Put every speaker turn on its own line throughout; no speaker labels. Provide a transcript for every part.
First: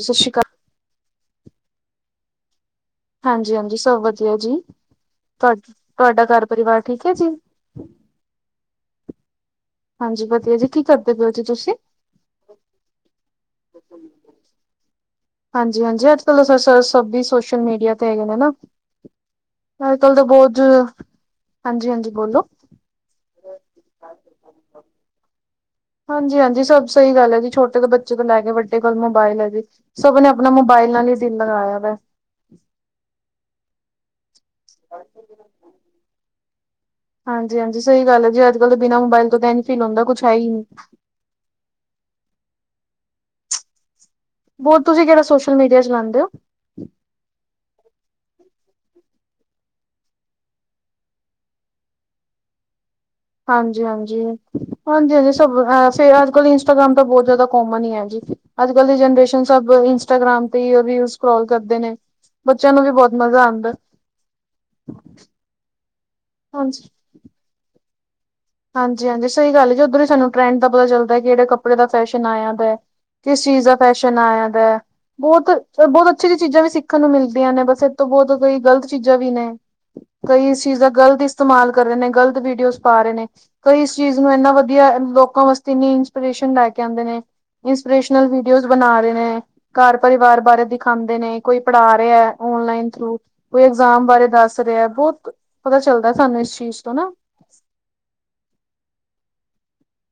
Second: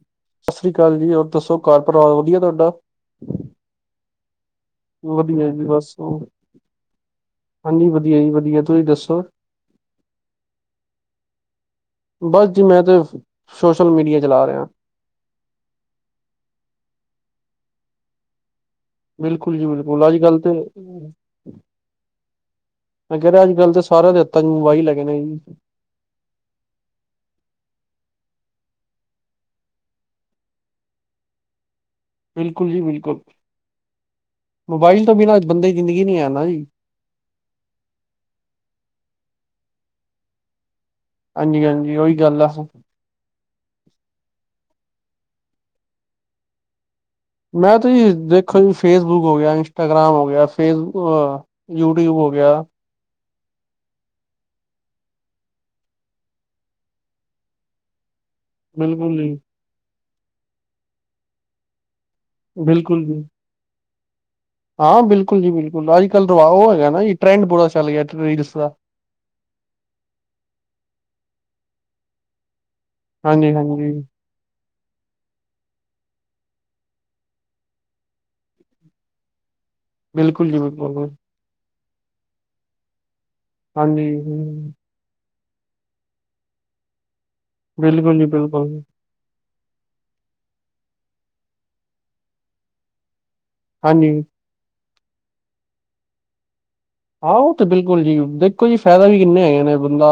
ਸਤਿ ਸ਼੍ਰੀ ਆਕਾਲ
ਸਤਿ ਸ਼੍ਰੀ ਅਕਾਲ ਜੀ ਹੋਰ ਦੱਸ ਘਰ ਪਰਿਵਾਰ ਵਧੀਆ ਤੁਹਾਡਾ
ਹਾਂਜੀ ਹਾਂਜੀ ਸਭ ਵਧੀਆ ਜੀ
ਵਧੀਆ
ਤੁਹਾ
ਜੀ ਬਸ
ਤੁਹਾਡਾ ਘਰ ਪਰਿਵਾਰ ਠੀਕ ਹੈ ਜੀ
ਹਾਂਜੀ ਵਧੀਆ ਜੀ ਵਧੀਆ ਤੁਸੀਂ ਦੱਸੋ
ਹਾਂਜੀ ਵਧੀਆ ਜੀ ਕੀ ਕਰਦੇ ਪ ਹੋ ਜੀ ਤੁਸੀਂ
ਬਸ ਜੀ ਮੈਂ ਤੇ ਸੋਸ਼ਲ ਮੀਡੀਆ ਚਲਾ ਰਿਹਾ
ਹਾਂਜੀ ਹਾਂਜੀ ਅੱਜ ਚਲ ਸਭੀ ਸੋਸ਼ਲ ਮੀਡੀਆ ਤੇ ਹੈਗੇ ਨੇ ਹਨ
ਬਿਲਕੁਲ ਜੀ ਬਿਲਕੁਲ
ਅਜਕਲ
ਅੱਜ
ਤਾਂ
ਕੱਲ ਤੇ
ਬਹੁਤ ਹਾਂਜੀ ਹਾਂਜੀ ਬੋਲੋ
ਮੈਂ ਕਿਹਾਹਾ ਅੱਜ ਕੱਲ ਤਾਂ ਸਾਰਿਆਂ ਦੇ ਹੱਥਾਂ ਮੋਬਾਈਲ ਹੀ ਲੈਗੇ ਨੇ ਜੀ
ਹਾਂਜੀ ਹਾਂਜੀ ਸਭ ਸਹੀ ਗੱਲ ਹੈ ਜੀ ਛੋਟੇ ਤੋਂ ਬੱਚੇ ਤੋਂ ਲੈ ਕੇ ਵੱਡੇ ਕੋਲ ਮੋਬਾਇਲ ਹੈ ਜੀ ਸਭਨ ਨੇ ਆਪਣਾ ਮੋਬਾਇਲ ਨਾਲ ਹੀ ਦਿਨ ਲਗਾਇਆ ਵਾ
ਬਿਲਕੁਲ ਜੀ ਬਿਲਕੁਲ ਮੋਬਾਈਲ ਤੋਂ ਬਿਨਾਂ ਬੰਦੇ ਦੀ ਜ਼ਿੰਦਗੀ ਨਹੀਂ ਆ ਨਾ ਜੀ
ਹਾਂਜੀ ਹਾਂਜੀ ਸਹੀ ਗੱਲ ਹੈ ਜ ਅੱਜ ਕੱਲ ਦੇ ਬਿਨਾਂ ਮੋਬਾਇਲ ਤੋਂ ਤਾਂ ਇਨ ਫੀਲ ਹੁੰਦਾ ਕੁੱ ਹੈ ਹੀ ਨਹੀ
ਹਾਂਜੀ ਹਾਂਜੀ ਉਓਹੀ ਗੱਲ ਆ
ਬਹੁਰ ਤੁਸੀਂ ਕਿਹੜਾ ਸੋਸ਼ਲ ਮੀਡੀਆ ਚਲਾਉਂਦੇ ਹੋ
ਮੈਂ ਤੁ ਜੀ ਦੇਖੋ ਜੀ ਫੇਸਬੁੱਕ ਹੋ ਗਿਆ ਇੰਸਟਾਗ੍ਰਾਮ ਹੋ ਗਿਆ ਫੇਸ ਯੂਟੀਿਊਬ ਹੋ ਗਿਆ
ਹਾਂਜੀ ਹਾਂਜੀ ਹਾਂਜੀ ਹਾਂਜੀ ਸਭ ਫੇ ਅੱਜ ਕਲ ਇੰਸਟਾਗ੍ਰਾਮ ਤਾਂ ਬਹੁਤ ਜ਼ਿਆਦਾ ਕੋਮਨ ਹੀ ਹੈ ਜੀ ਅੱਜ ਕਲ ਦੀ
ਬਿਲਕੁਲ ਜੀ
ਜਨਰੇਸ਼ਨ ਸਬ ਇੰਸਟਾਗ੍ਰਾਮ ਤੇ ਰ ਸਕੋਲ ਕਰਦੇ ਨੇ ਬੱਚਿਆਂ ਨੂੰ ਵੀ
ਬਿਲਕੁਲ
ਬਹੁਤ
ਜੀ
ਮਜ਼ਾ ਆਉਂਦਾ
ਹਾਂ ਬਿਲਕੁਲ ਜੀ ਬਿਲਕੁਲ ਅੱਜ ਕੱਲ ਰਵਾ ਉਹ ਹੈਗਾ
ਹਾਂਜੀ,
ਨਾ ਜੀ ਟਰੈਂਡ ਬੁਰਾ ਚੱਲ ਗਿਆ ਰਡਸ ਦਾ
ਹਾਂਜੀ ਹਾਂਜੀ ਸਹੀ ਗੱਲ ਜ ਉਧਰ ਹੀ ਸਾਨੂੰ ਟਰੈਂਡ ਦਾ ਪਤਾ ਚਲਦਾ ਕਿਹੜੇ ਕੱੜੇ ਦਾ ਫੈਸ਼ਨ ਆਇਆ ਦਾ ਹੈ ਕਿਸ ਚੀਜ਼ ਦਾ
ਹਾਂਜੀ-ਹਾਂਜੀ,
ਫੈਸ਼ਨ ਆ ਜਾਂਦਾ ਹੈ ਬਹੁਤ ਬਹੁਤ ਅੱਛੀ ਅੱ ਚੀਜ਼ਾਂ ਵੀ ਸਿੱਖਣ ਨੂੰ ਮਿਲਦੀਆਂ ਨੇ ਬਸ ਇਹਤ ਤੋਂ ਬਹੁਤ ਕੋਈ ਗ਼ਲਤ ਚੀਜ਼ਾਂ ਵੀ ਨੇ
ਬਿਲਕੁਲ
ਕਈ
ਜੀ
ਚੀਜ਼ਾਂ
ਬਿਲਕੁਲ,
ਗਲਤ ਇਸਤੇਮਾਲ ਕਰ ਰਹੇ ਨੇ ਗ਼ਲਤ ਵੀਡੀਓ ਪਾ ਰਹੇ ਨੇ ਕਈ ਇਸ
ਹਾਂਜੀ,
ਚੀਜ਼ ਨੂੰ ਇੰਨਾ
ਹੂੰ।
ਵਧੀਆ ਲੋਕਾਂ ਵਾਸਤੇ ਨੀ ਇੰਸਪੀਰੇਸ਼ਨ ਲੈਕੇ ਆਂਦੇ ਨੇ
ਬਿਲਕੁਲ ਜੀ
ਇੰਸਪੀਰੇਸ਼ਨਲ ਵੀਡੀਓ
ਬਿਲਕੁਲ।
ਬਣਾ ਰਹੇ ਨੇ ਘਰ ਪਰਿਵਾਰ ਬਾਰੇ ਦਿਖਾਉਂਦੇ ਨੇ ਕੋਈ ਪੜ੍ਹਾ ਰਿਹਾ ਓਨਲਾਈਨ ਥਰੂ ਕੋਈ ਇਗਜ਼ਾਮ
ਹਾਂਜੀ,
ਬਾਰੇ ਦੱਸ ਰਿਹਾ ਬਹੁਤ ਪਤਾ ਚੱਲਦਾ ਸਾਨੂੰ ਇਸ ਚੀਜ਼ ਤੋਂ ਨਾ
ਆਹੋ ਤੇ ਬਿਲਕੁਲ ਜੀ ਦੇਖੋ ਜੀ ਫਾਇਦਾ ਵੀ ਕਿੰਨੇ ਹੈਗੇ ਨੇ ਬੰਦਾ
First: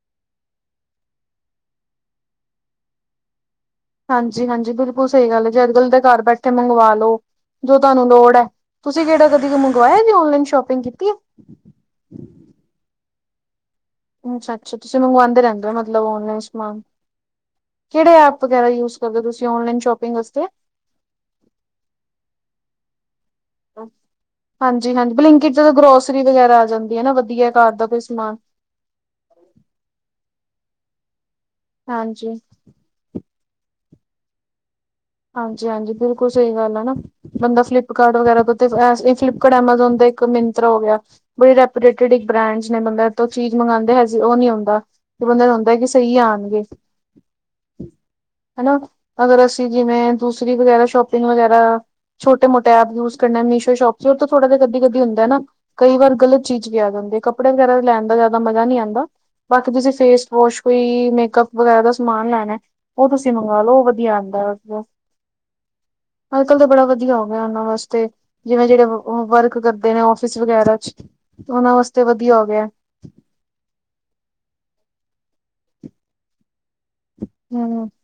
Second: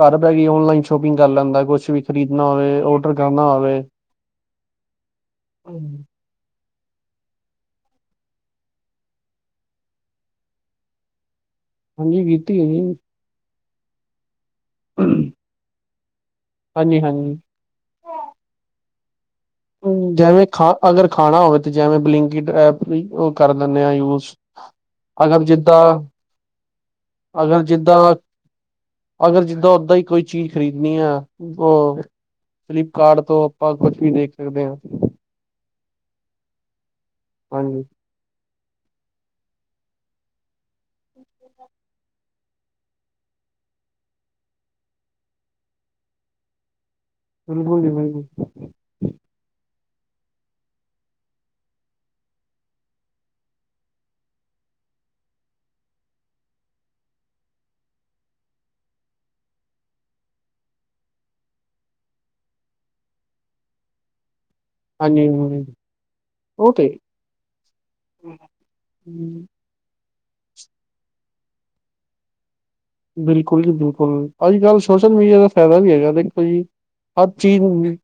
ਘਰ ਬੈ ਕੇ ਔਨਲਾਈਨ ਸ਼ੋਪਿੰਗ ਕਰ ਲੈਂਦਾ ਕੁਛ ਵੀ ਖਰੀਦਣਾ ਹੋਵੇ ਔਡਰ ਕਰਨਾ ਹੋਵੇ
ਹਾਂਜੀ ਹਾਂਜੀ ਬਿਲਕੁਲ ਸਹੀ ਗੱਲ ਹੈ ਜੇ ਅਜ ਗੱਲ ਦੇ ਘਰ ਬੈਠੇ ਤੇ ਮੰਗਵਾ ਲੋ ਜੋ ਤੁਹਾਨੂੰ ਲੋੜ ਹੈ ਤੁਸੀਂ ਕਿਹੜਾ ਕਦੀ ਮੰਗਵਾਇਆ ਜੀ ਓਨਲਾਈਨ ਸ਼ੋਪਿੰਗ ਕੀਤੀ ਹੈ
ਹਾਂਜੀ ਗੀਤੀ ਹੈ ਜੀ
ਅੱਛਾ ਅੱਛਾ ਤੁਸੀਂ
ਜੀ,
ਮੰਗਵਾਦੇ ਰਹਿੰਦੇ ਹੋ ਮਤਲਬ ਨਲਾਈਨ ਸਮਾਨ
ਹਾਂਜੀ-ਹਾਂਜੀ।
ਕਿਹੜੇ ਐਪ ਵਗੈਰਾ ਯੂ ਜਦੋਂ ਤੁਸੀ ਔਨਲਾਈਨ ਸ਼ੋਪਿੰਗ
ਜਿਵੇਂ
ਵਸਤੇ
ਖਾ ਅਗਰ ਖਾਣਾ ਹੋਵੇ ਤੇ ਜਿਵੇਂ ਬਲਿੰਕਟ ਐਪ ਵੀ ਉਹ ਕਰ ਲੈਂਦੇ ਆ ਯੂਜ
ਹਾਂਜੀ-ਹਾਂਜੀ
ਅਗਰ
ਬਲਿੰਕਿਟ ਜਦੋਂ
ਜਿੱਦਾਂ
ਗਰੋਸਰੀ ਵਗੈਰਾ ਆ ਜਾਂਦੀ ਹੈ ਨਾ ਵਧੀਆ
ਅਗਰ
ਘਰ ਦਾ ਕੋਈ
ਜਿੱਦਾਂ,
ਸਮਾਨ
ਅਗਰ ਜਿੱਦਾਂ ਓਦਾਂ ਹੀ ਕੋਈ ਚੀਜ਼ ਖਰੀਦਣੀ ਆ ਉਹ
ਹਾਂਜੀ।
ਫਲਿਪਕਾਰਟ ਤੋਂ ਆਪਾਂ ਕੁਛ ਵੀ ਦੇਖ ਸਕਦੇ ਆ।
ਹਾਂਜੀ-ਹਾਂਜੀ, ਬਿਲਕੁਲ ਸਹੀ ਗੱਲ ਹੈ ਨਾ ਬੰਦਾ
ਹਾਂਜੀ
ਫਲਿੱਪਕਾਰਡ ਟ ਵਗੈਰਾ ਤੋਂ ਫਲਿਪਕਾਰਟ, ਐਮਾਜੋਨ ਦਾ ਇੱਕ ਮਯੰਤਰਾ ਹੋ ਗਿਆ। ਬੜੀ ਰਪੋਟਡ ਬ੍ਰਾਂਡਸ ਨੇ ਬੰਦਾ ਚੀਜ਼ ਮੰਗੋਦਾ ਹ ਸੀ ਉਹ ਨਹੀਂ ਆਉਂਦਾ ਤੇ ਬੰਦੇ ਨੂੰ ਹੁੰਦਾ ਕਿ ਸਹੀ ਆਉਣਗੇ
ਬਿਲਕੁਲ ਜੀ ਬਿਲਕੁਲ
ਹਨਾ ਅਗਰ ਅਸੀਂ ਜਿਵੇਂ ਦੂਸਰੀ ਵਗੈਰਾ ਸ਼ੋਪਿੰਗ ਵਗੈਰਾ ਛੋਟੇ ਮੋਟ ਐਪੂਸ ਕਰਨਾ ਮੀਸ਼ੋ ਸ਼ੋਪ ਉਹ ਤਾਂ ਥੋੜਾਿ ਗੱਧ ਗੱਦੀ ਹੁੰਦਾ ਹੈ ਨਾ ਕਈ ਵਾਰ ਗ਼ਲਤ ਚੀਜ਼ ਵੀ ਆਦ ਜਾਂ ਹੁੰਦੀ ਹੈ ਕੱਪੜੇ ਵਗੈਰਾ ਲੈਣ ਦਾ ਜ਼ਿਆਦਾ ਮਜ਼ਾ ਨਹੀਂ ਆਂਦਾ ਬਾਕੀ ਤੁਸੀਂ ਫੇਸ ਵੋਸ਼ ਕੋਈ ਮੇਕਅਪ ਵਗੈਰਾ ਦਾ ਸਮਾਨ ਲੈਣਾ ਉਹ ਤੁਸੀਂ ਮੰਗਵਾ ਲਓ ਉਹ ਵਧੀਆ ਆਉਂਦਾ
ਹਾਂਜੀ ਹ
ਅੱਜ ਕੱਲ ਤਾਂ ਬੜਾ ਵਧੀਆ ਹੋ ਗਿਆ ਉਹਨਾਂ ਵਾਸਤੇ ਜਿਵੇਂ ਜਿਹੜੇ ਵਰਕ ਕਰਦੇ ਨੇ ਆਫਿਸ ਵਗੈਰਾ ਉਹਨਾਂ ਵਾਸਤੇ ਵਧੀਆ ਹੋ ਗਿਆ।
ਬਿਲਕੁਲ ਜੀ ਬਿਲਕੁਲ, ਅੱਜ-ਕੱਲ੍ਹ ਸੋਸ਼ਲ ਮੀਡੀਆ ਦਾ ਫਾਇਦਾ ਵੀ ਹੈਗਾ ਦੇਖੋ ਜੀ ਹਰ ਚੀਜ਼
ਹਮ
ਮਿਲ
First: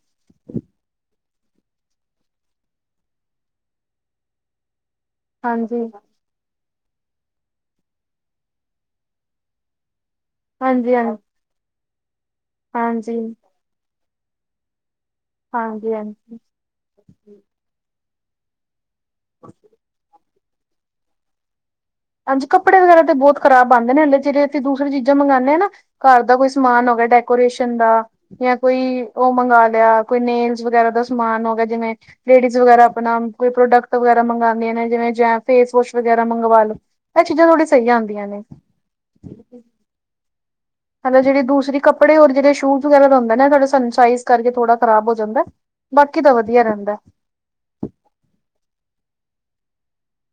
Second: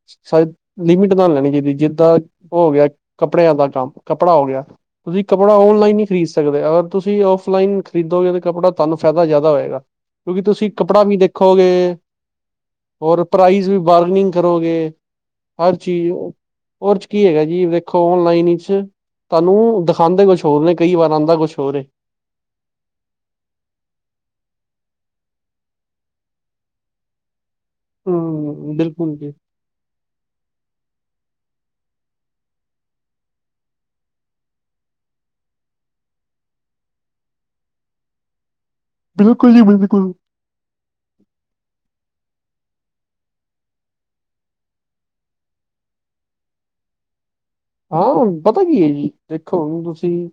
ਲਿਮਿਟ ਨਾਲ ਲੈਣੀ ਚਾਹੀਦੀ, ਜਿੱਦਾਂ ਉਹ ਹੋ ਗਿਆ ਕੱਪੜਿਆਂ ਦਾ ਕੰਮ, ਕੱਪੜਾ ਹੋ ਗਿਆ ਤੁਸੀਂ ਕੱਪੜਾ
ਹਾਂਜੀ
ਔਨਲਾਈਨ ਨਹੀਂ ਖਰੀਦ ਸਕਦੇ ਅਗਰ ਤੁਸੀਂ ਔਫਲਾਈਨ ਖਰੀਦੋਗੇ ਤਾਂ ਕਪੜਾ ਤੁਹਾਨੂੰ ਫਾਇਦਾ ਜ਼ਿਆਦਾ ਹੋਏਗਾ ਕਿਉਂਕਿ ਤੁਸੀਂ
ਹਾਂਜੀ
ਕੱਪੜਾ ਵੀ
ਹਾਂਜੀ
ਦੇਖੋਗੇ,
ਹਾਂਜੀ
ਹੋਰ ਪ੍ਰਾਈਜ਼ ਵੀ, ਬਾਰਗਨਿੰਗ ਕਰੋਗੇ ਹਰ
ਹਾਂਜੀ
ਚੀਜ਼,
ਹਾਂਜੀ
ਉਹਦੇ ਚ ਕੀ ਹੈਗਾ ਜੀ ਦੇਖੋ ਓਨਲਾਈਨ ਚ ਤੁਹਾਨੂੰ ਦਿਖਾਉਂਦੇ ਕੁਛ ਹੋਰ ਨੇ ਕਈ ਵਾਰ ਆਂਦਾ ਕੁਛ ਹੋਰ ਏ
ਹਾਂਜੀ, ਕੱਪੜ ਵਗੈਰਾ ਤੇ ਬਹੁਤ ਖਰਾਬ ਆਂਦੇ ਨੇੇ, ਜਿਡੇ ਅਸੀਂ ਦੂਸਰੀ ਚੀਜ਼ਾਂ ਮੰਗਾਣੇ ਆ ਨਾ ਘਰ ਦਾ ਕੋਈ ਸਮਾਨ ਹੋ ਗਿਆ। ਡੈਕੋਰੇਸ਼ਨ ਦਾ ਜਾਂ
ਹਮ
ਕੋਈ
ਬਿਲਕੁਲ ਜੀ
ਉਹ ਮੰਗਵਾ ਲਿਆ। ਕੋਈ ਨੇਲਜ਼ ਵਗੈਰਾ ਦਾ ਸਮਾਨ ਹੋ ਗਿਆ ਜਿਵੇਂ ਲੇਡੀਜ਼ ਵਗੈਰਾ ਆਪਣਾ ਕੋਈ ਪ੍ਰੋਡਕਟ ਵਗੈਰਾ ਮੰਗਾਦੀਆਂ ਨੇ, ਜਿਵੇ ਫੇਸ ਵੋਸ਼ ਵਗੈਰਾ ਮੰਗਵਾ ਲੋੋ ਇਹ ਚੀਜ਼ਾਂ ਥੋੜੀ ਸਹੀ ਆਂਦੀਆਂ ਨੇ
ਬਿਲਕੁਲ ਜੀ ਬਿਲਕੁਲ।
ਹੈਨਾ ਜਿਹੜੀ ਦੂਸਰੀ ਕੱਪੜੇ ਹੋਰ ਜੇੜੇ ਸ਼ੂਜ ਵਗੈਰਾ ਦਾ ਹੁੰਦਾ ਐ ਨਾ ਏਹ ਸਾਡੇ ਸਾਈਜ਼ ਕਰਕੇ ਥੋੜਾ ਖਰਾਬ ਹੋ ਜਾਂਦਾ ਐ। ਬਾਕੀ ਤਾਂ ਵਧੀਆ ਰਹਿੰਦਾ।
ਹਾ ਪਤਾ ਕੀ ਏ ਜੀ ਦੇਖੋ ਤੁਸੀਂ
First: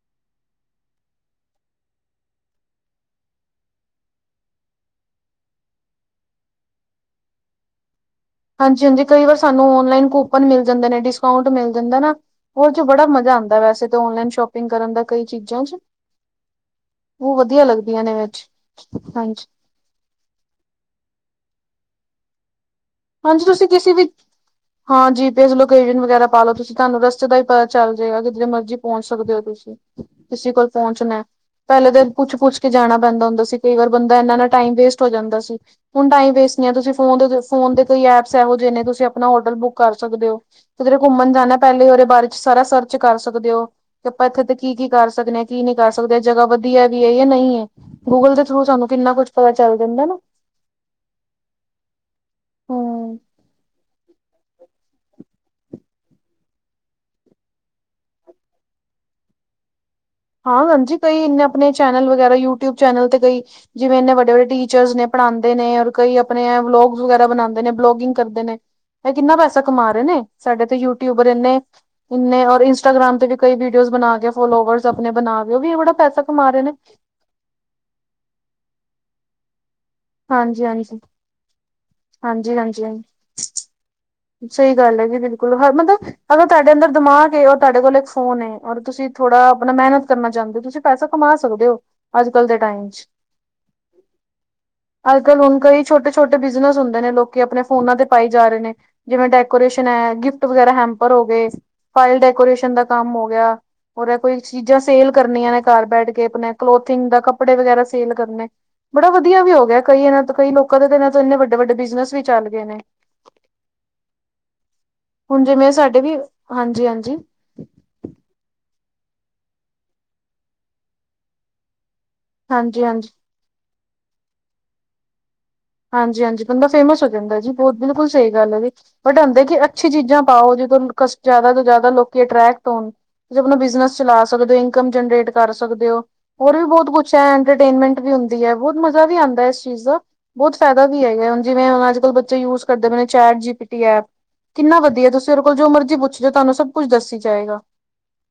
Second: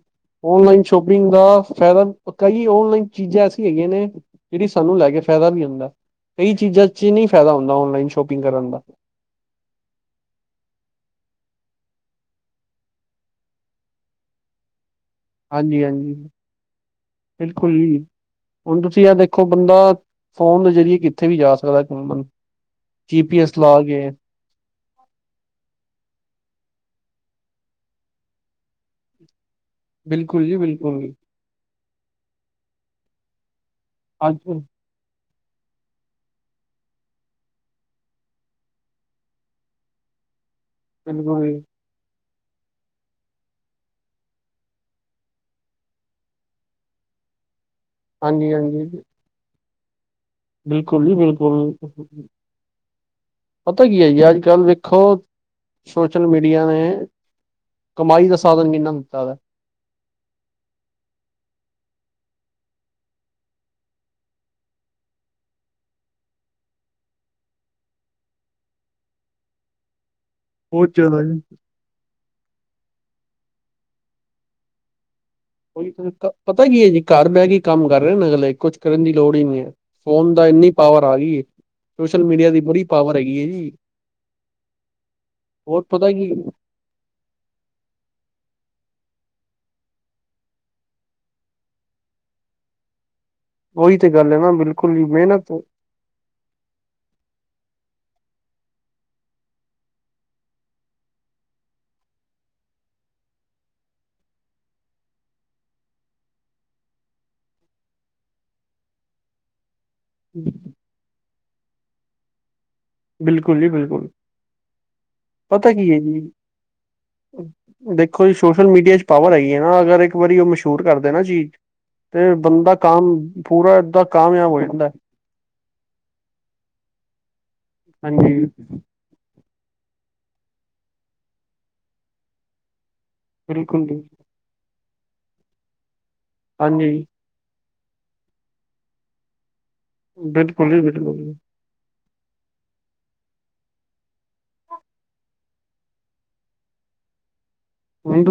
ਓਨਲਾਈਨ ਸ਼ੋਪਿੰਗ ਦਾ ਫਾਇਦਾ, ਕਈ ਓਨਲਾਈਨ ਚੀਜ਼ਾਂ ਐਸੀ ਹੈਗੀਆਂ ਨੇ ਜਿਹੜੀ ਸਾਨੂੰ ਲੈ ਕੇ ਫਾਇਦਾ ਵੀ ਹੁੰਂਦਾ, ਕਈ ਚੀਜ਼ਾਂ ਚ ਨਹੀਂ ਫਾਇਦਾ ਹੁੰਦਾ ਔਨਲਾਈਨ ਸ਼ੋਪਿੰਗ ਕਰਨ ਦਾ
ਹਾਂਜੀ-ਹਾਂਜੀ, ਕਈ ਵਾਰ ਸਾਨੂੰ ਔਨਲਾਈਨ ਕੂਪਨ ਮਿਲ ਜਾਂਦੇ ਨੇ, ਡਿਸਕਾਊਂਟ ਮਿਲ ਜਾਂਦਾ ਨਾ ਹੋਰ ਚ ਬੜਾ ਮਜ਼ਾ ਆਂਦਾ ਵੈਸੇ ਤਾਂ ਓਨਲਾਈਨ ਸ਼ੋਪਿੰਗ ਕਰਨ ਦਾ ਕਈ ਚੀਜ਼ਾਂ ਚ
ਹਾਂਜੀ ਹਾਂਜੀ
ਉਹ ਵਧੀਆ
ਬਿਲਕੁਲ,
ਲੱਗਦੀਆਂ ਨੇ ਵਿੱਚ
ਹੁਣ ਤੁਸੀਂ ਆਹ ਦੇਖੋ
ਹਾਂਜੀ,
ਬੰਦਾ ਫੋਨ ਦੇ ਜ਼ਰੀਏ ਕਿੱਥੇ ਵੀ ਜਾ ਸਕਦਾ ਬੰ
ਹਾਂਜੀ, ਤੁਸੀਂ ਕਿਸੇ ਵੀ ਹਾਂ ਜੀ ਦੇਖ ਲੋ ਲੋਕੇਨ ਵਗੈਰਾ ਪਾ ਲੋ। ਤੁਸੀਂ ਤੁਹਾਨੂੰ ਰਸਤੇ ਦਾ ਵੀ ਪਤਾ ਚੱਲ ਜਾਏਗਾ ਕਿ ਜਿੱਥੇ ਮਰਜ਼ ਪਹੁੰਚ ਸਕਦੇ ਹੋ ਤੁਸੀਂ
ਬਿਲਕੁਲ
ਕਿਸੇ
ਜੀ
ਕੋਲ
ਬਿਲਕੁਲ ਜੀ,
ਪਹੁੰਚਣਾ ਐ। ਪਹਿਲੇ ਤਾਂ ਪੁੱਛ-ਪੁੱਛ ਕੇ ਜਾਣਾ ਪੈਂਦਾ ਹੁੰਦਾ ਸੀ, ਕਈ ਵਾਰ ਬੰਦਾ
ਅੱਜ
ਇਨ੍ਹਾਂ-ਇਨ੍ਹਾਂ ਟਾਈਮ ਵੇਸਟ ਹੋ ਜਾਂਦਾ ਸੀ। ਹੁਣ ਟਾਈਮ ਵੇਸਟ ਨਹੀਂ, ਤੁਸੀਂ ਫੋਨ ਦੇ ਉਤੇ ਫੋਨ ਤੇ ਤੁਸੀਂ ਐਪਸ ਇਹੋ ਜਿਹੇ ਨੇ ਤੁਸੀਂ ਆਪਣਾ ਹੋਟਲ ਬੁੱਕ ਕਰ ਸਕਦੇ ਹੋ। ਕਿਧਰੇ ਘੁੰਮਣ
ਬਿਲਕੁਲ
ਜਾਣਾ ਏ,
ਜੀ
ਪਹਿਲਾ ਉਹਦੇ ਬਾਰੇ ਚ ਸਾਰਾ ਸਰਚ ਕਰ ਸਕਦੇ ਔ। ਕਿ ਆਪਾਂ ਇੱਥੇ ਤੇ ਕੀ- ਕੀ ਕਰ ਸਕਦੇ ਆ, ਕੀ ਨਈ ਕਰ ਸਕਦੇ, ਜਗਾ ਵਧੀਆ ਵੀ ਐ ਜਾਂ ਨਹੀਂ ਐ। ਗੂਗਲ ਦੇ
ਹਾਂਜੀ
ਥਰੂ
ਹਾਂਜੀ
ਸਾਨੂੰ ਕਿੰਨਾ ਕੁਛ ਪਤਾ ਚੱਲ ਜਾਂਦਾ ਨਾ
ਬਿਲਕੁਲ ਜੀ ਬਿਲਕੁਲ
ਹੂੰ।
ਪਤਾ ਕੀ ਹੈ ਅੱਜ ਕੱਲ ਵੇਖੋ ਸੋਸ਼ਲ ਮੀਡੀਆ ਨੇ ਕਮਾਈ ਦਾ ਸਾਧਨ ਵੀ ਏਨਾ ਨੂੰ ਦਿੱਤਾ ਦਾ ਐ।
ਹਾਂ ਹਾਂਜੀ ਕਈ ਇੰਨੇ ਆਪਣੇ ਚੈਨਲ ਵਗੈਰਾ ਯੂਟਿਊਬ ਚੈਨਲ ਤੇ ਕਈ ਜਿਵੇਂ ਇਨੇ ਵੱਡੇ-ਵਡੇ ਟੀਚਰਸ ਨੇ ਪੜਾਂਦੇ ਨੇ ਔਰ ਕਈ ਆਪਣੇ ਵਲੋਗ ਵਗੈਰਾ ਬਣਾਦੇ ਨੇ ਬਲੋਗਿੰਗ ਕਰਦੇ ਨੇ। ਇਹ ਕਿੰਨਾ ਪੈਸਾ ਕਮਾ ਰਹੇ ਨੇਂ? ਸਾਡੇ ਇਥੇ
ਬਹੁਤ ਜ਼ਿਆਦਾ
ਯੂਟਿਊਬਰ
ਜੀ।
ਇਨੇੰ, ਇੰਨੇਂ ਔਰ ਇੰਸਟਾਗ੍ਰਾਮ ਤੇ ਵੀ ਕਈ ਵੀਡੀਓਜ਼ ਬਣਾ ਕੇ ਫੋਲੋਵਰਸ ਆਪਣੇ ਬਣਾਵੇ ਉਹ ਵੀ ਇਹ
ਉਹੀ
ਬੜਾ
ਤਾਂ
ਪੈਸਾ
ਕ-
ਕਮਾ ਰਹੇ
ਪਤਾ
ਨੇਂ।
ਕੀ ਹੈ ਜੀ ਘਰ ਬਹਿ ਕੇ ਕੰਮ ਕਰ ਰਹੇ ਨੇਂ ਅਗਲੇ, ਕੁਝ ਕਰਨ ਦੀ ਲੋੜ ਹੀ ਨਹੀਂ ਏ। ਫੋਨ ਦਾ
ਹਾਂਜੀ
ਇੰਨੀ
ਹਾਂਜੀ
ਪਾਵਰ ਆ ਗਈ ਐ। ਸੋਸ਼ਲ ਮੀਡੀਆ
ਹਾਂਜੀ
ਦੀ
ਹਾਂਜੀ
ਬੜੀ
ਹਾਂਜੀ
ਪਾਵਰ ਹੈਗੀ ਐ ਜੀ।
ਸਹੀ ਗੱਲ ਐ ਜੀ ਬਿਲਕੁਲ, ਹਰ
ਹੋਰ
ਮਤਲਬ
ਪਤਾ ਕੀ
ਅਗਰ ਤੁਹਾਡੇ ਅੰਦਰ ਦਿਮਾਗ ਏ ਤੁਹਾਡੇ ਕੋਲ ਇੱਕ ਫੋਨ ਔਰ ਤੁਸੀਂ ਥੋੜਾ ਆਪਣਾ ਮਿਹਨਤ ਕਰਨਾ ਚਾਹਦੇ ਹੋ। ਤੁਸੀਂ ਪੈਸਾ ਕਮਾ ਸਕਦੇ ਹੋ। ਅੱਜ-ਕੱਲ੍ਹ ਦੇ ਟਾਈਮ ਚ
ਉਹੀ ਤੇ ਗੱਲ ਏ ਨਾ ਬਿਲਕੁਲ ਵੀ ਮਿਹਨਤ ਐ।
ਛੋਟੇ-ਛੋਟੇ ਬਿਜ਼ਨਸ ਹੁੰਦੇ ਨੇ ਲੋਕੀਂ ਆਪਣੇ ਫੋਨਾਂ ਤੇ ਪਾਈ ਜਾ ਰਹੇ ਨੇ। ਜਿਵੇਂ ਡੈਕੋਰੇਸ਼ਨ ਐ, ਗਿਫਟ ਵਗੈਰਾ ਹੈਪਰ ਹੋ ਗਏ, ਫਾਇਲ ਡੈਕੋਰੇਸ਼ਨ ਦਾ ਕੰਮ ਹੋ ਗਿਆ। ਹੋਰ ਕੋਈ ਚੀਜ਼ਾਂ ਸੇਲ ਕਰਨੀਆਂ ਨੇ ਘਰ ਬੈਠ ਕੇ, ਆਪਣੇ ਕਲੋਥਿੰਗ ਦਾ, ਕੱਪੜੇ ਵਗੈਰਾ ਸੇਲ ਕਰਨੇ ਬੜਾ ਵਧੀਆ ਵੀ ਹੋ ਗਿਆ। ਕਈ ਇਹਨਾਂ ਕਈ ਲੋਕਾਂ ਦੇ ਇਹਨਾਂ ਤੋਂ ਇੰਨੇ ਵੱਡੇ- ਵੱਡੇ ਬਿਜ਼ਨਸ ਵੀ ਚੱਲ ਗਏ ਨੇ।
ਬਿਲਕੁਲ ਜੀ ਬਿਲਕੁਲ।
ਹੁਣ ਜਿਵੇਂ
ਪਤਾ ਕੀ ਹੈ
ਸਾਡੇ ਵੀ,
ਜੀ।
ਹਾਂਜੀ ਹਾਂਜੀ।
ਦੇਖੋ ਜੀ, ਸੋਸ਼ਲ ਮੀਡੀਆ ਚ ਪਾਵਰ ਹੈਗੀ ਏ ਨਾਂ ਅਗਰ ਇੱਕ ਵਾਰੀ ਉਹ ਮਸ਼ਹੂਰ ਕਰਦੇ ਨਾਂ ਚੀਜ਼ ਤੇ ਬੰਦਾ
ਹਾਂਜੀ ਹਾਂਜੀ
ਕਾਮ, ਪੂਰਾ ਏਦਾਂ ਕਾਮਯਾਬ ਹੋ ਜਾਂਦਾ।
ਹਾਂਜੀ ਹਾਂਜੀ ਬੰਦਾ ਫੇਮਸ ਹੋ ਜਾਂਦਾ ਜੀ, ਬਹੁਤ ਬਿਲਕੁਲ ਸਹੀ
ਹਾਂਜੀ
ਗੱਲ ਐ ਜੀ। ਵਢਾਉਂਦੇ ਕਿ ਅੱਛੀ ਚੀਜ਼ਾਂ ਪਾਓ, ਜਦੋਂ ਜ਼ਿਆਦਾ ਤੋਂ ਜ਼ਿਆਦਾ ਲੋਕੀ ਅਟਰ੍ਰੈਕਟ ਹੋਣ। ਤੁਸੀਂ ਆਪਣਾ
ਬਿਲਕੁਲ
ਬਿਜਨਸ
ਜੀ।
ਚਲਾ ਸਕਦੇ ਹੋ ਇਨਕਮ ਜਨਰੇਟ ਕਰ ਸਕਦੇਔ। ਹੋਰ ਵੀ ਬਹੁਤ
ਹਾਂਜੀ
ਕੁੱਛ ਐ ਇੰਟਰਟੇਨਮੈਂਟ ਵੀ ਹੁੰਦੀ ਐ। ਬਹੁਤ ਮਜ਼ਾ ਵੀ ਆਂਦਾ ਇਸ ਚੀਜ਼ ਦਾ, ਬਹੁਤ
ਬਿਲਕੁਲ ਜੀ
ਫਾਇਦਾ ਵੀ
ਬਿਲਕੁਲ
ਹੈਗਾ ਜਿਵੇਂ ਹੁਣ ਅੱਜ-ਕੱਲ ਬੱਚੇ ਯੂਜ ਕਰਦੇ ਪਏ ਨੇ chat G P T app ਕਿੰਨਾ ਵਧੀਆ ਤੁਸੀਂ ਉਹਦੇ ਕੋਲ ਜੋ ਮਰਜ਼ੀ ਪੁੱਛਿਓ ਤੁਹਾਨੂੰ ਸਭ ਕੁੱਛ ਦੱਸੀ ਜਾਏਗਾ।
[unintelligible] ਹੁਣ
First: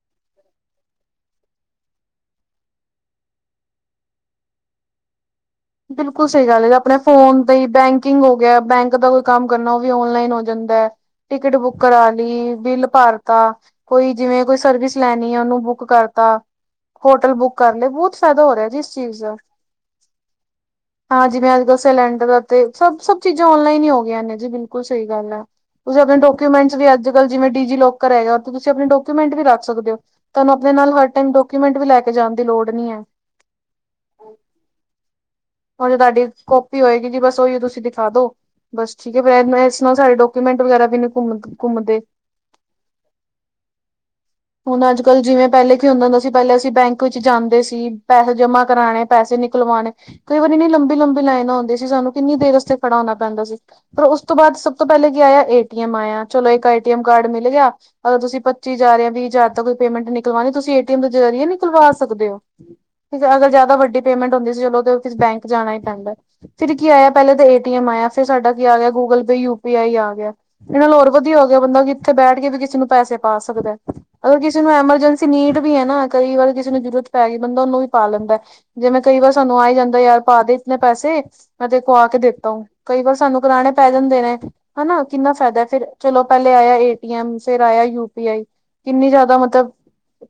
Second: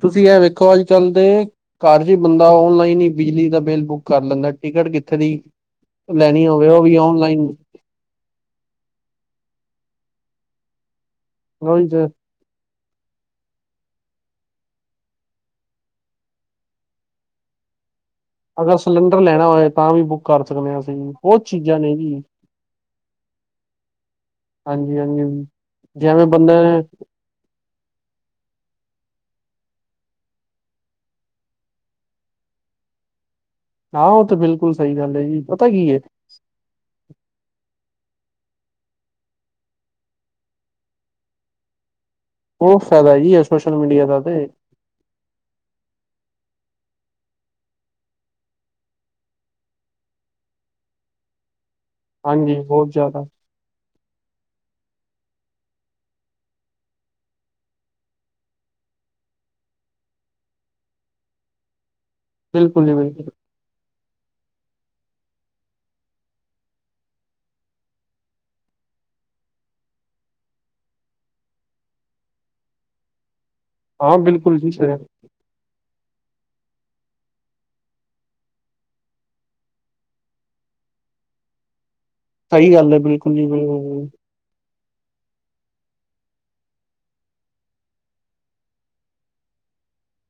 ਤੁਸੀਂ ਇਹ ਵੇਖੋ ਅੱਜ ਕੱਲ ਦੇ ਘਰ ਜੇ ਬੰਦਾ ਔਨਲਾਈਨ ਹੀ ਬਿਜਲੀ ਦਾ ਬਿੱਲ ਬੁੱਕ ਕਰ ਲੈਂਦਾ ਟਿਕਟ ਕਿੱਥੇ ਦੀ
ਬਿਲਕੁਲ ਸਹੀ
ਲੈਣੀ
ਗੱਲ
ਹੋਵੇ
ਐ,
ਉਹ
ਆਪਣੇ
ਵੀ
ਫੋਨ
ਔਨਲਾਈਨ
ਤੇ ਈ ਬੈਂਕ ਕਿੰਗ ਹੋ ਗਿਆ, ਬੈਂਕ ਦਾ ਕੋਈ ਕੰਮ ਕਰਨਾ ਉਹ ਵੀ ਔਨਲਾਈਨ ਹੋ ਜਾਂਦਾ। ਟਿਕਟ ਬੁੱਕ ਕਰਾ ਲਈ ਬਿੱਲ ਭਰ ਤਾ ਕੋਈ ਜਿਵੇਂ ਕੋਈ ਸਰਵਿਸ ਲੈਣੀ ਏ ਉਹਨੂੰ ਬੁੱਕ ਕਰਤਾ, ਹੋਟਲ ਬੁੱਕ ਕਰਲੇ। ਬਹੁਤ ਸ
ਅਗਰ ਸਿਲੰਡਰ ਲੈਣਾ ਹੋਵੇ ਤਾਂ ਵੀ ਬੁੱਕ ਕਰ ਸਕਣੇ ਆਂ ਅਸੀਂ
ਹਾਂ
ਬਹੁਤ
ਜਿਵੇਂ ਅੱਜ-ਕੱਲ
ਚੀਜ਼ਾਂ ਨੇ ਜੀ
ਸਿਲੰਡਰ ਅਤੇ ਸਭ ਸਬ ਚੀਜ਼ਾਂ ਔਨਲਾਈਨ ਹੀ ਹੋ ਗਈਆਂ ਨੇਂ, ਜੀ ਬਿਲਕੁਲ
ਹਾਂਜੀ
ਸਹੀ
ਹਾਂਜੀ
ਗੱਲ ਐ। ਤੁਸੀਂ ਆਪਣੇ
ਜਿਵੇਂ ਬੰਦੇ
ਡਾਕੂਮੈਂਟਸ
ਨੇ
ਅੱਜ-ਕਲ ਜਿਵੇਂ ਡਿਜੀਲੋਕਰ ਹੈਗਾ, ਤੁਸੀਂ ਆਪਣੇ ਡਾਕੂਮੈਂਟ ਵੀ ਰੱਖ ਸਕਦੇ ਔ। ਤੁਹਾਨੂੰ ਆਪਣੇ ਨਾਲ ਹਰ ਟਾਈਮ ਡਾਕੂਮੈਂਟ ਵੀ ਲੈਕੇ ਜਾਣ ਦੀ ਲੋੜ ਨਹੀਂ ਐ।
ਆਂ ਉਹ ਤੇ ਬਿਲਕੁਲ ਸਹੀ ਗੱਲ ਐ ਜੀ। ਪਤਾ ਕੀ
ਹੁਣ ਜੇ
ਹੈ
ਤੁਹਾਡੀ ਕਾਪੀ ਹੋਏਗੀ ਜੀ ਬਸ ਉਹੀਓ ਤੁਸੀਂ ਦਿਖਾ ਦੋ। ਬਸ ਠੀਕ ਐ, ਫਿਰ ਇਸ ਨਾਲ ਸਾਰੇ ਡਾਕੂਮੈਂਟ ਵਗੈਰਾ ਵੀ ਨੇ ਘੁਮ ਘੁੰਮਦੇ।
ਖੂਬ ਫਾਇਦਾ ਜੀ ਸੋਸ਼ਲ ਮੀਡੀਆ ਦਾ ਤੇ
ਹੁਣ ਅੱਜ-ਕੱਲ ਜਿਵੇਂ ਪਹਿਲੇ ਕੀ ਹੁੰਦਾ ਹੁੰਦਾ ਸੀ ਪਹਿਲੇ ਅਸੀਂ ਬੈਂਕ ਵਿੱਚ ਜਾਂਦੇ ਸੀ। ਪੈਸੇ ਜਮਾ ਕਰਾਣੇ। ਪੈਸੇ ਨਿਕਲਵਾਣੇ ਕਈ ਵਾਰੀ ਇੰਨੀ ਲੰਬੀ-ਲੰਬੀ ਲਾਈਨਾਂ ਹੁੰਦੀਆਂ ਸੀ, ਸਾਨੂੰ ਕਿੰਨੀ ਦੇਰ
ਹਾਂਜੀ
ਅਸਤੇ
ਬਹੁਤ
ਖੜਾ ਹੋਣਾ
ਜ਼ਿਆਦਾ
ਪੈਂਦਾ ਸੀ। ਪਰ ਉਸ ਤੋਂ ਬਾਅਦ ਸਭ ਤੋਂ ਪਹਿਲਾਂ ਕੀ ਆਇਆ? ਏ ਟੀਐਮ ਆਇਆ, ਚਲੋ ਇੱਕ ਏ ਟੀਐਮ ਕਾਰਡ ਮਿਲ ਗਿਆ। ਅਗਰ ਤੁਸੀਂ ਪੱਚੀ ਹਜ਼ਾਰ ਜਾਂ ਵੀਹ ਹਜ਼ਾਰ ਤੋਂ ਕੋਈ ਪੇਮੈਂਟ ਨਿਕਲਵਾਣੀ, ਤੁਸੀਂ ਏਟੀਐਮ ਦੇ ਜ਼ਰੀਏ ਨਿਕਲਵਾ ਸਕਦੇ ਔ।
ਬਿਲਕੁਲ ਜੀ ਬਿਲਕੁਲ
ਜ਼ਿਆਦਾ ਜਿਆਦਾ ਵੱਡੀ ਪੇਮੈਂਟ ਹੁੰਦੀ ਸੀ, ਚਲੋ ਬੈਂਕ ਜਾਣਾ ਹੀ ਪੈਂਦਾ ਐ। ਫਿਰ ਕੀ ਆਇਆ ਪਹਿਲਾਂ ਤਾਂ ਏਟੀਐਮ ਆਇਆ, ਫਿਰ ਸਾਡਾ ਕੀ ਆ ਗਿਆ Google Pay, U P I ਆ ਗਿਆ। ਇਹਨਾਂ ਨਾਲ ਹੋਰ ਵਧੀਆ ਹੋ ਗਿਆ ਬੰਦਾ ਕਿੱਥੇ ਬੈਠ ਕੇ ਵੀ ਕਿਸੇ ਨੂੰ ਪੈਸੇ ਪਾ ਸਕਦਾ,
ਹਾਂ
ਅਗਰ
ਬਿਲਕੁਲ
ਕਿਸੇ ਨੂੰ
ਜੀ ਸਹੀ
ਐਮਰਜੈਂਸੀ ਨੀਡ ਵੀ ਐ ਨਾਂ ਕਈ ਵਾਰ ਕਿਸੇ ਨੂੰ ਜਰੂਰਤ ਪੈ ਗਈ ਬੰਦਾ ਉਹਨੂੰ ਵੀ ਪਾ ਲੈਂਦਾ, ਜਿਵੇਂ ਕਈ ਵਾਰ ਸਾਨੂੰ ਆ ਜਾਂਦਾ ਯਾਰ ਪਾ ਦੇ ਇਤਨੇਂ ਪੈਸੇ ਮੈਂ ਤੇਰੇ ਕੋ ਆਕੇ ਦੇਤਾ ਹੂੰ,
ਸਹੀ ਗੱਲ ਹੈ
ਕਈ ਵਾਰ
ਬਿਲਕੁਲ
ਸਾਨੂੰ
ਜੀ
ਕਰਾਣੇ ਪੈ
ਬਿਲਕੁਲ
ਜਾਂਦੇ ਨੇਂ ਤੇ ਹਨਾਂ ਕਿੰਨਾ ਫਾਇਦਾ ਫਿਰ ਚਲੋ, ਪਹਿਲੇ ਆਇਆ ਏਟੀਐਮ, ਫਿਰ ਆਇਆ ਯੂ ਪੀ ਆਈ। ਕਿੰਨੀ ਜ਼ਿਆਦਾ ਮਤਲਬ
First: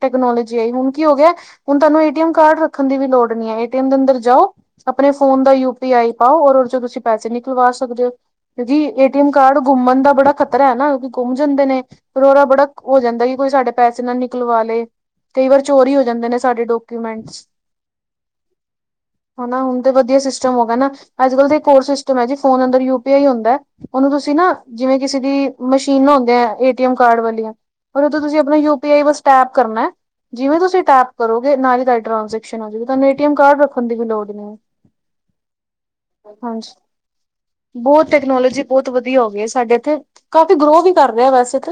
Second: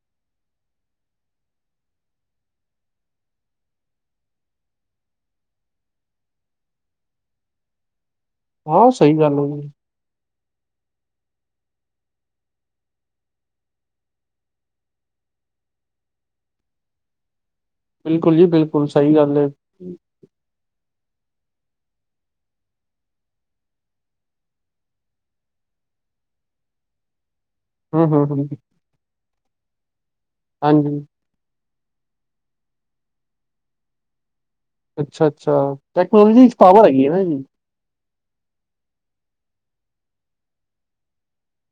ਟੈਕਨੋਲੋਜੀ ਆਈ ਹੁਣ ਕੀ ਹੋ ਗਿਆ, ਹੁਣ ਤੁਹਾਨੂੰ ਏ ਟੀ ਐਮ ਕਾਰਡ ਰੱਖਣ ਦੀ ਵੀ ਲੋੜ ਨੀਂ ਐ, ਏਟੀਐਮ ਦੇ ਅੰਦਰ ਜਾਓ। ਆਪਣੇ ਫੋਨ ਦਾ ਯੂਪੀ ਆਈ ਪਾਓ, ਔਰ ਤੁਸੀਂ ਪੈਸੇ ਨਿਕਲਵਾ ਸਕਦੇ ਔ। ਜੀ
ਹਾਂ
ਏ
ਸਹੀ
ਟੀਐਮ
ਗੱਲ ਹੈ
ਕਾਰਡ
ਜੀ
ਘੁੰਮਣ ਦਾ ਬੜਾ ਖਤ ਹੈ ਨਾ ਕਿ ਘੁੰਮ ਜਾਂਦੇ ਨੇ। ਫਿਰ ਉਹਦਾ ਬੜਾ ਹੋ ਜਾਂਦਾ ਕਿ ਕੋਈ ਸਾਡੇ ਪੈਸੇ ਨਾ ਨਿਕਲਵਾ ਲਏ। ਕਈ ਵਾਰ ਚੋਰੀ ਹੋ ਜਾਂਦੇ ਨੇ ਸਾਡੇ ਡਾਕੂਮੈਂਟਸ।
ਬਿਲਕੁਲ ਜੀ ਬਿਲਕੁਲ। ਬੁਲ ਸਹੀ ਗੱਲ ਹੈ
ਹਨਾ ਹੁਣ ਤੇ ਵਧੀਆ ਸਿਸਟਮ ਹੋ ਗਿਆ ਨਾਂ, ਅੱਜ-ਕਲ ਤਾਂ ਇੱਕ ਹੋਰ ਸਿਸਟਮ ਹੈ ਜੀ, ਫੋਨ ਅੰਦਰ ਯੂ ਪੀ ਆਈ ਹੁੰਦਾ। ਉਹਨੂੰ ਤੁਸੀਂ ਨਾਂ ਜਿਵੇਂ ਕਿਸੇ ਦੀ ਮਸ਼ੀਨਾਉਂਦੇ ਆ ਏਟੀਐਮ ਕਾਰਡ ਵਾਲੀਆਂ ਰ
ਹਮ
ਉਦੋਂ
ਹਮ
ਤੁਸੀਂ
ਹਮ
ਆਪਣਾ ਯੂ ਪੀ ਆਈ ਬਸ ਟੈਪ ਕਰਨਾ, ਜਿਵੇਂ ਤੁਸੀਂ
ਹਾਂਜੀ
ਟੈਪ ਕਰੋਗੇ ਨਾਲ ਤੁਹਾਡੀ ਟਰਾਂਜੈਕਸ਼ਨ ਹੋ ਜੂਗੀ ਤੁਹਾਂਨੂੰ ਏਟੀਐਮ ਕਾਰਡ ਰੱਖਣ ਦੀ ਵੀ ਲੋੜ ਨੀਂ
ਅੱਛਾ ਅੱਛਾ, ਟੈਕਨੋਲੋਜੀ ਵਿੱਚ ਪਾਵਰ ਹੈਗੀ ਐ ਨਾਂ ਜੀ।
ਬਹੁਤ ਟੈਕਨੋਲੋਜੀ ਬਹੁਤ ਵਧੀਆ ਹੋ ਗਈ ਐ, ਸਾਡੇ ਇੱਥੇ ਕਾਫੀ ਗਰੋ ਵੀ ਕਰ ਰਿਆ ਵੈਸ ਇਥੇ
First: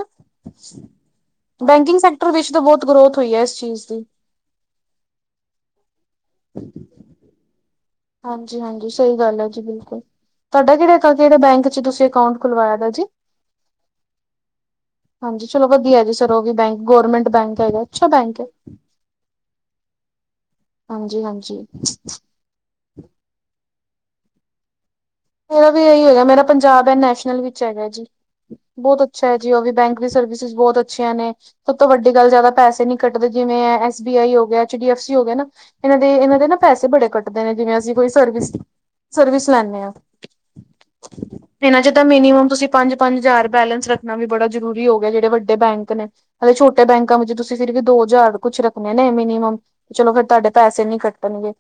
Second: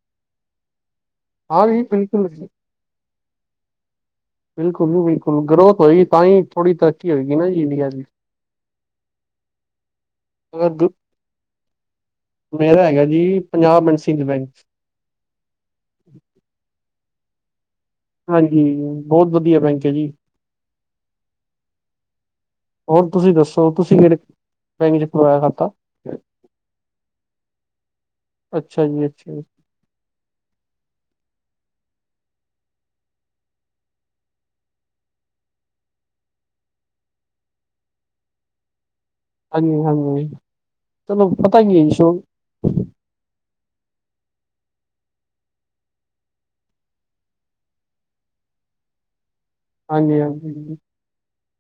ਹਾਂ ਜੀ
ਬੈਂਕਿੰਗ
ਬਿਲਕੁਲ
ਸੈਕਟਰ
ਬਿਲਕੁਲ
ਵਿੱਚ ਤਾਂ ਬਹੁਤ ਗਰੋਥ ਹੋਈ ਐ ਇਸ ਚੀਜ਼ ਦੀ।
ਬਿਲਕੁਲ ਜੀ ਬਿਲਕੁਲ, ਗਰੋਥ ਹੋਏਗੀ ਤਾਂ ਹੀ ਥੋੜੀ ਤਰੱਕੀ ਹੋਗੀ ਨਾਂ ਜੀ ਇੰਡੀਆ ਦੀ।
ਹਾਂਜੀ- ਹਾਂਜੀ ਸਹੀ ਗੱਲ ਹੈ ਜੀ ਬਿਲਕੁਲ, ਤੁਹਾਡਾ
ਅਗਰ
ਕਿਹੜੇ -ਕਿਹੜੇ ਬੈਂਕ ਚ' ਤੁਸੀਂ ਅਕਾਊਂਟ ਖੁਲਵਾਇਆ
ਮੇਰਾ
ਦਾ
ਹੈਗਾ ਜੀ। Punjab L bank.
ਹਾਂਜੀ, ਚਲੋ ਵਧੀਆ ਜੀ, ਸਰ ਉਹ ਵੀ ਬੈਂਕ ਗੌਰਰਮੈਂਟ ਬੈਂਕ ਹੈਗਾ। ਅੱਛਾ ਬੈਂਕ।
ਹਾਂਜੀ ਬਹੁਤ ਵਧੀਆ ਬੈਂਕ ਹੈ ਜੀ।
ਹਾਂਜੀ -ਹਾਂਜੀ।
ਹੋਰ ਤੁਸੀਂ ਦੱਸੋ ਤੁਸੀਂ ਕਿਹੜੇ ਬੈਕ ਚ' ਪਵਾਇਆ।
ਮੇਰਾ ਵੀ ਇਹੀ ਹੈਗਾ। ਮੇਰਾ ਪੰਜਾਬ ਹੈ ਨੈਸ਼ਨਲ ਵਿੱਚ ਹੈਗਾ ਜੀ। ਬਹੁਤ ਅੱਛਾ ਹੈ ਜੀ, ਉਹ ਵੀ ਬੈਂਕ ਵੀ ਸਰਵਿਸਿਸ ਬਹੁਤ ਅੱਛੀਆਂ ਨੇ। ਸਭ ਤੋਂ ਵੱਡੀ ਗੱਲ ਜ਼ਿਆਦਾ ਪੈਸੇ ਨੀ ਕੱਦੇ ਜਿਵੇਂ ਐਸ ਬੀ ਆਈ ਹੋ ਗਿਆ, ਐਚ ਡੀ ਐਫ ਸੀ ਹੋ ਗਿਆ ਨਾ। ਇਹਨਾਂ ਦੇ ਇਹਨਾਂ ਦੇ ਨਾ ਪੈਸੇ ਬੜੇ ਕੱਟਦੇ ਨੇ। ਜਿਵੇਂ ਅਸੀਂ ਕੋਈ ਸਰਵਿਸ ਸਰਵਿਸ
ਹਾਂਜੀ-
ਲੈਂਦੇ ਹਾਂ
ਹਾਂਜੀ ਚਲੋ। ਪਤਾ ਕੀ
ਇਹਨਾਂ
ਹੈ
ਚ'
ਜੀ
ਤਾਂ
ਸ਼ੋ
ਮਿਨੀਮਮ ਤੁਸੀਂ ਪੰਜ- ਪੰਜ ਹਜ਼ਾਰ ਬੈਲੈਂਸ ਰੱਖਣਾ ਵੀ ਬੜਾ ਜ਼ਰੂਰੀ ਹੋ ਗਿਆ ਜਿਹੜੇ ਵੱਡੇ ਬੈਂਕ ਨੇ। ਅਤੇ ਛੋਟੇ ਬੈਂਕਾਂ ਵਿੱਚ ਤੁਸੀਂ ਫਿਰ ਵੀ ਦੋ ਹਜ਼ਾਰ ਕੁਛ ਰੱਖਣੇ ਨੇ ਮਿਨੀਮਮ। ਚਲੋ, ਫੇਰ ਤੁਹਾਡੇ
ਹਾਂਜੀ-ਹਾਂਜੀ
ਪੈਸੇ ਨੀ ਕੱਟਣਗੇ।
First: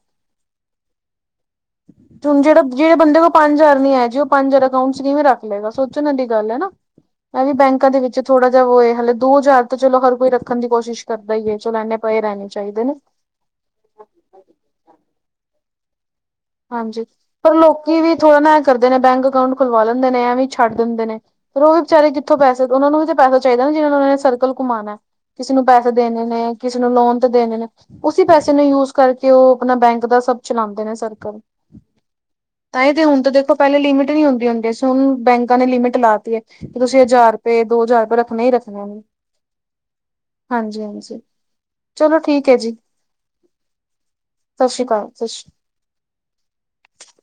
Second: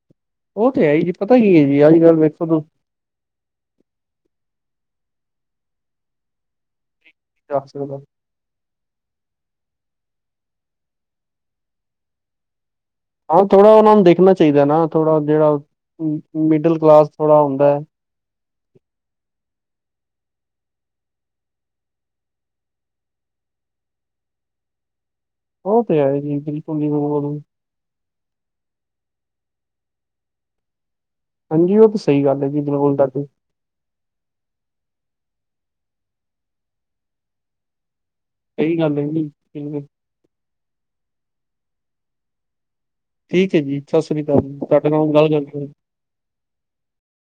ਉਹ ਤੇ ਹੈ ਹੀ ਜੀ ਪਤਾ ਕੀ ਹੈ ਜੀ ਅੱਜ ਕੱਲ
ਤੇ ਹੁਣ
ਵੇਖੋ
ਜਿਹੜਾ
ਤੁਸੀਂ
ਜਿਹੜੇ ਬੰਦੇ ਕੋਲ ਪੰਜ ਹਜਾਰ ਨੀ ਆ ਜੀ ਉਹ ਪੰਜ ਹਜ਼ਾਰ ਅਕਾਊਂਟ ਚ' ਕਿਵੇਂ ਰੱਖ ਲਏਗਾ ਸੋਚਣ ਦੀ ਗੱਲ ਹੈ ਨਾ। ਇਹ ਵੀ
ਕੀ ਕਰ
ਬੈਂਕਾਂ
ਸਕਦਾ।
ਦੇ ਵਿੱਚ। ਥੋੜਾ ਜਿਹਾ ਵਏ ਹਾਲੇ ਦੋ ਹਜ਼ਾਰ ਤੇ ਚਲੋ, ਹਰ ਕੋਈ ਰੱਖਣ ਦੀ ਕੋਸ਼ਿਸ਼ ਕਰਦਾ ਹੀ ਹੈ। ਚਲੋ, ਇੰਨੇ ਪਏ ਰਹਿਣੇ ਚਾਹੀਦੇ ਨੇ।
ਹਾਂ, ਥੋੜਾ ਉਹਨਾ ਨੂੰ ਦੇਖਣਾ ਚਾਹੀਦਾ ਨਾ। ਥੋੜਾ ਜਿਹੜਾ ਹਮ ਬ
ਹਾਂਜੀ। ਪਰ ਲੋਕੀ ਵੀ ਥੋੜਾ ਨਾ ਇਹ ਕਰਦੇ ਨੇ ਬੈਂਕ ਅਕਾਊਂਟ ਖੁਲਵਾ ਲੈਂਦੇ ਨੇ। ਇਹ ਵੀ ਛੱਡ ਦਿੰਦੇ ਨੇ। ਫਿਰ ਉਹ ਵੀ ਵਿਚਾਰੇ ਜਿੱਥੋਂ ਪੈਸੇ ਉਹਨਾਂ ਨੂੰ ਵੀ ਤਾਂ ਪੈਸਾ ਚਾਹੀਦਾ ਜਿਹਨਾਂ ਨੂੰ ਉਹਨਾਂ ਨੇ ਸਰਲ ਘੁੰਮਾਣਾ। ਕਿਸੇ ਨੂੰ
ਉਹ
ਪੈਸੇ
ਤੇ ਹੈ
ਦੇਣੇ
ਜੀ
ਨੇ,
ਬਿਲਕੁਲ
ਕਿਸੇ
ਜੀ
ਨੂੰ ਲੋਨ ਤੇ
ਬਿਲਕੁਲ
ਦੇਣੇ ਨੇ। ਉਸਸੀ ਪੈਸੇ ਨੂੰ ਯੂਜ ਕਰਕੇ ਉਹ, ਆਪਣਾ ਬੈਂਕ ਦਾ ਸਭ ਚਲਾਉਂਦੇ ਨੇ ਸਰ।
ਹਾਂਜੀ। ਉਹ ਤਾਂ ਸਹੀ ਗੱਲ ਹੈ ਜੀ ਬਿਲਕੁਲ ਦਾਦੀ।
ਤਾਂ ਦੇਖੋ ਪਹਿਲੇ ਲਿਮਿਟ ਨਹੀਂ ਹੁੰਦੀ -ਹੰਦੀ ਸੀ। ਹੁਣ ਬੈਂਕਾਂ ਨੇ ਲਿਮਿਟ ਲਾਤੀ। ਕਿ ਤੁਸੀਂ ਹਜ਼ਾਰ ਰੁਪਏ, ਦੋ ਹਜ਼ਾਰੁਪਏ ਰ ਨਹੀਂ
ਸਹੀ
ਰੱਖਣੇ।
ਗੱਲ
ਹਾਂਜੀ-
ਹੈ ਜੀ ਬਿਲਕੁਲ
ਹਾਂਜੀ ਚਲੋ ਠੀਕ ਹੈ ਜੀ।
ਠੀਕ ਹੈ ਜੀ, ਸਤਿ ਸ੍ਰੀ ਅਕਾਲ ਜੀ।
ਸਤਿ ਸ਼੍ਰੀ
ਤੁਹਾਡੇ
ਅਕਾਲ
ਨਾਲ
ਸਤਿ
ਗੱਲ
ਸ਼੍ਰੀ
ਗੱਲ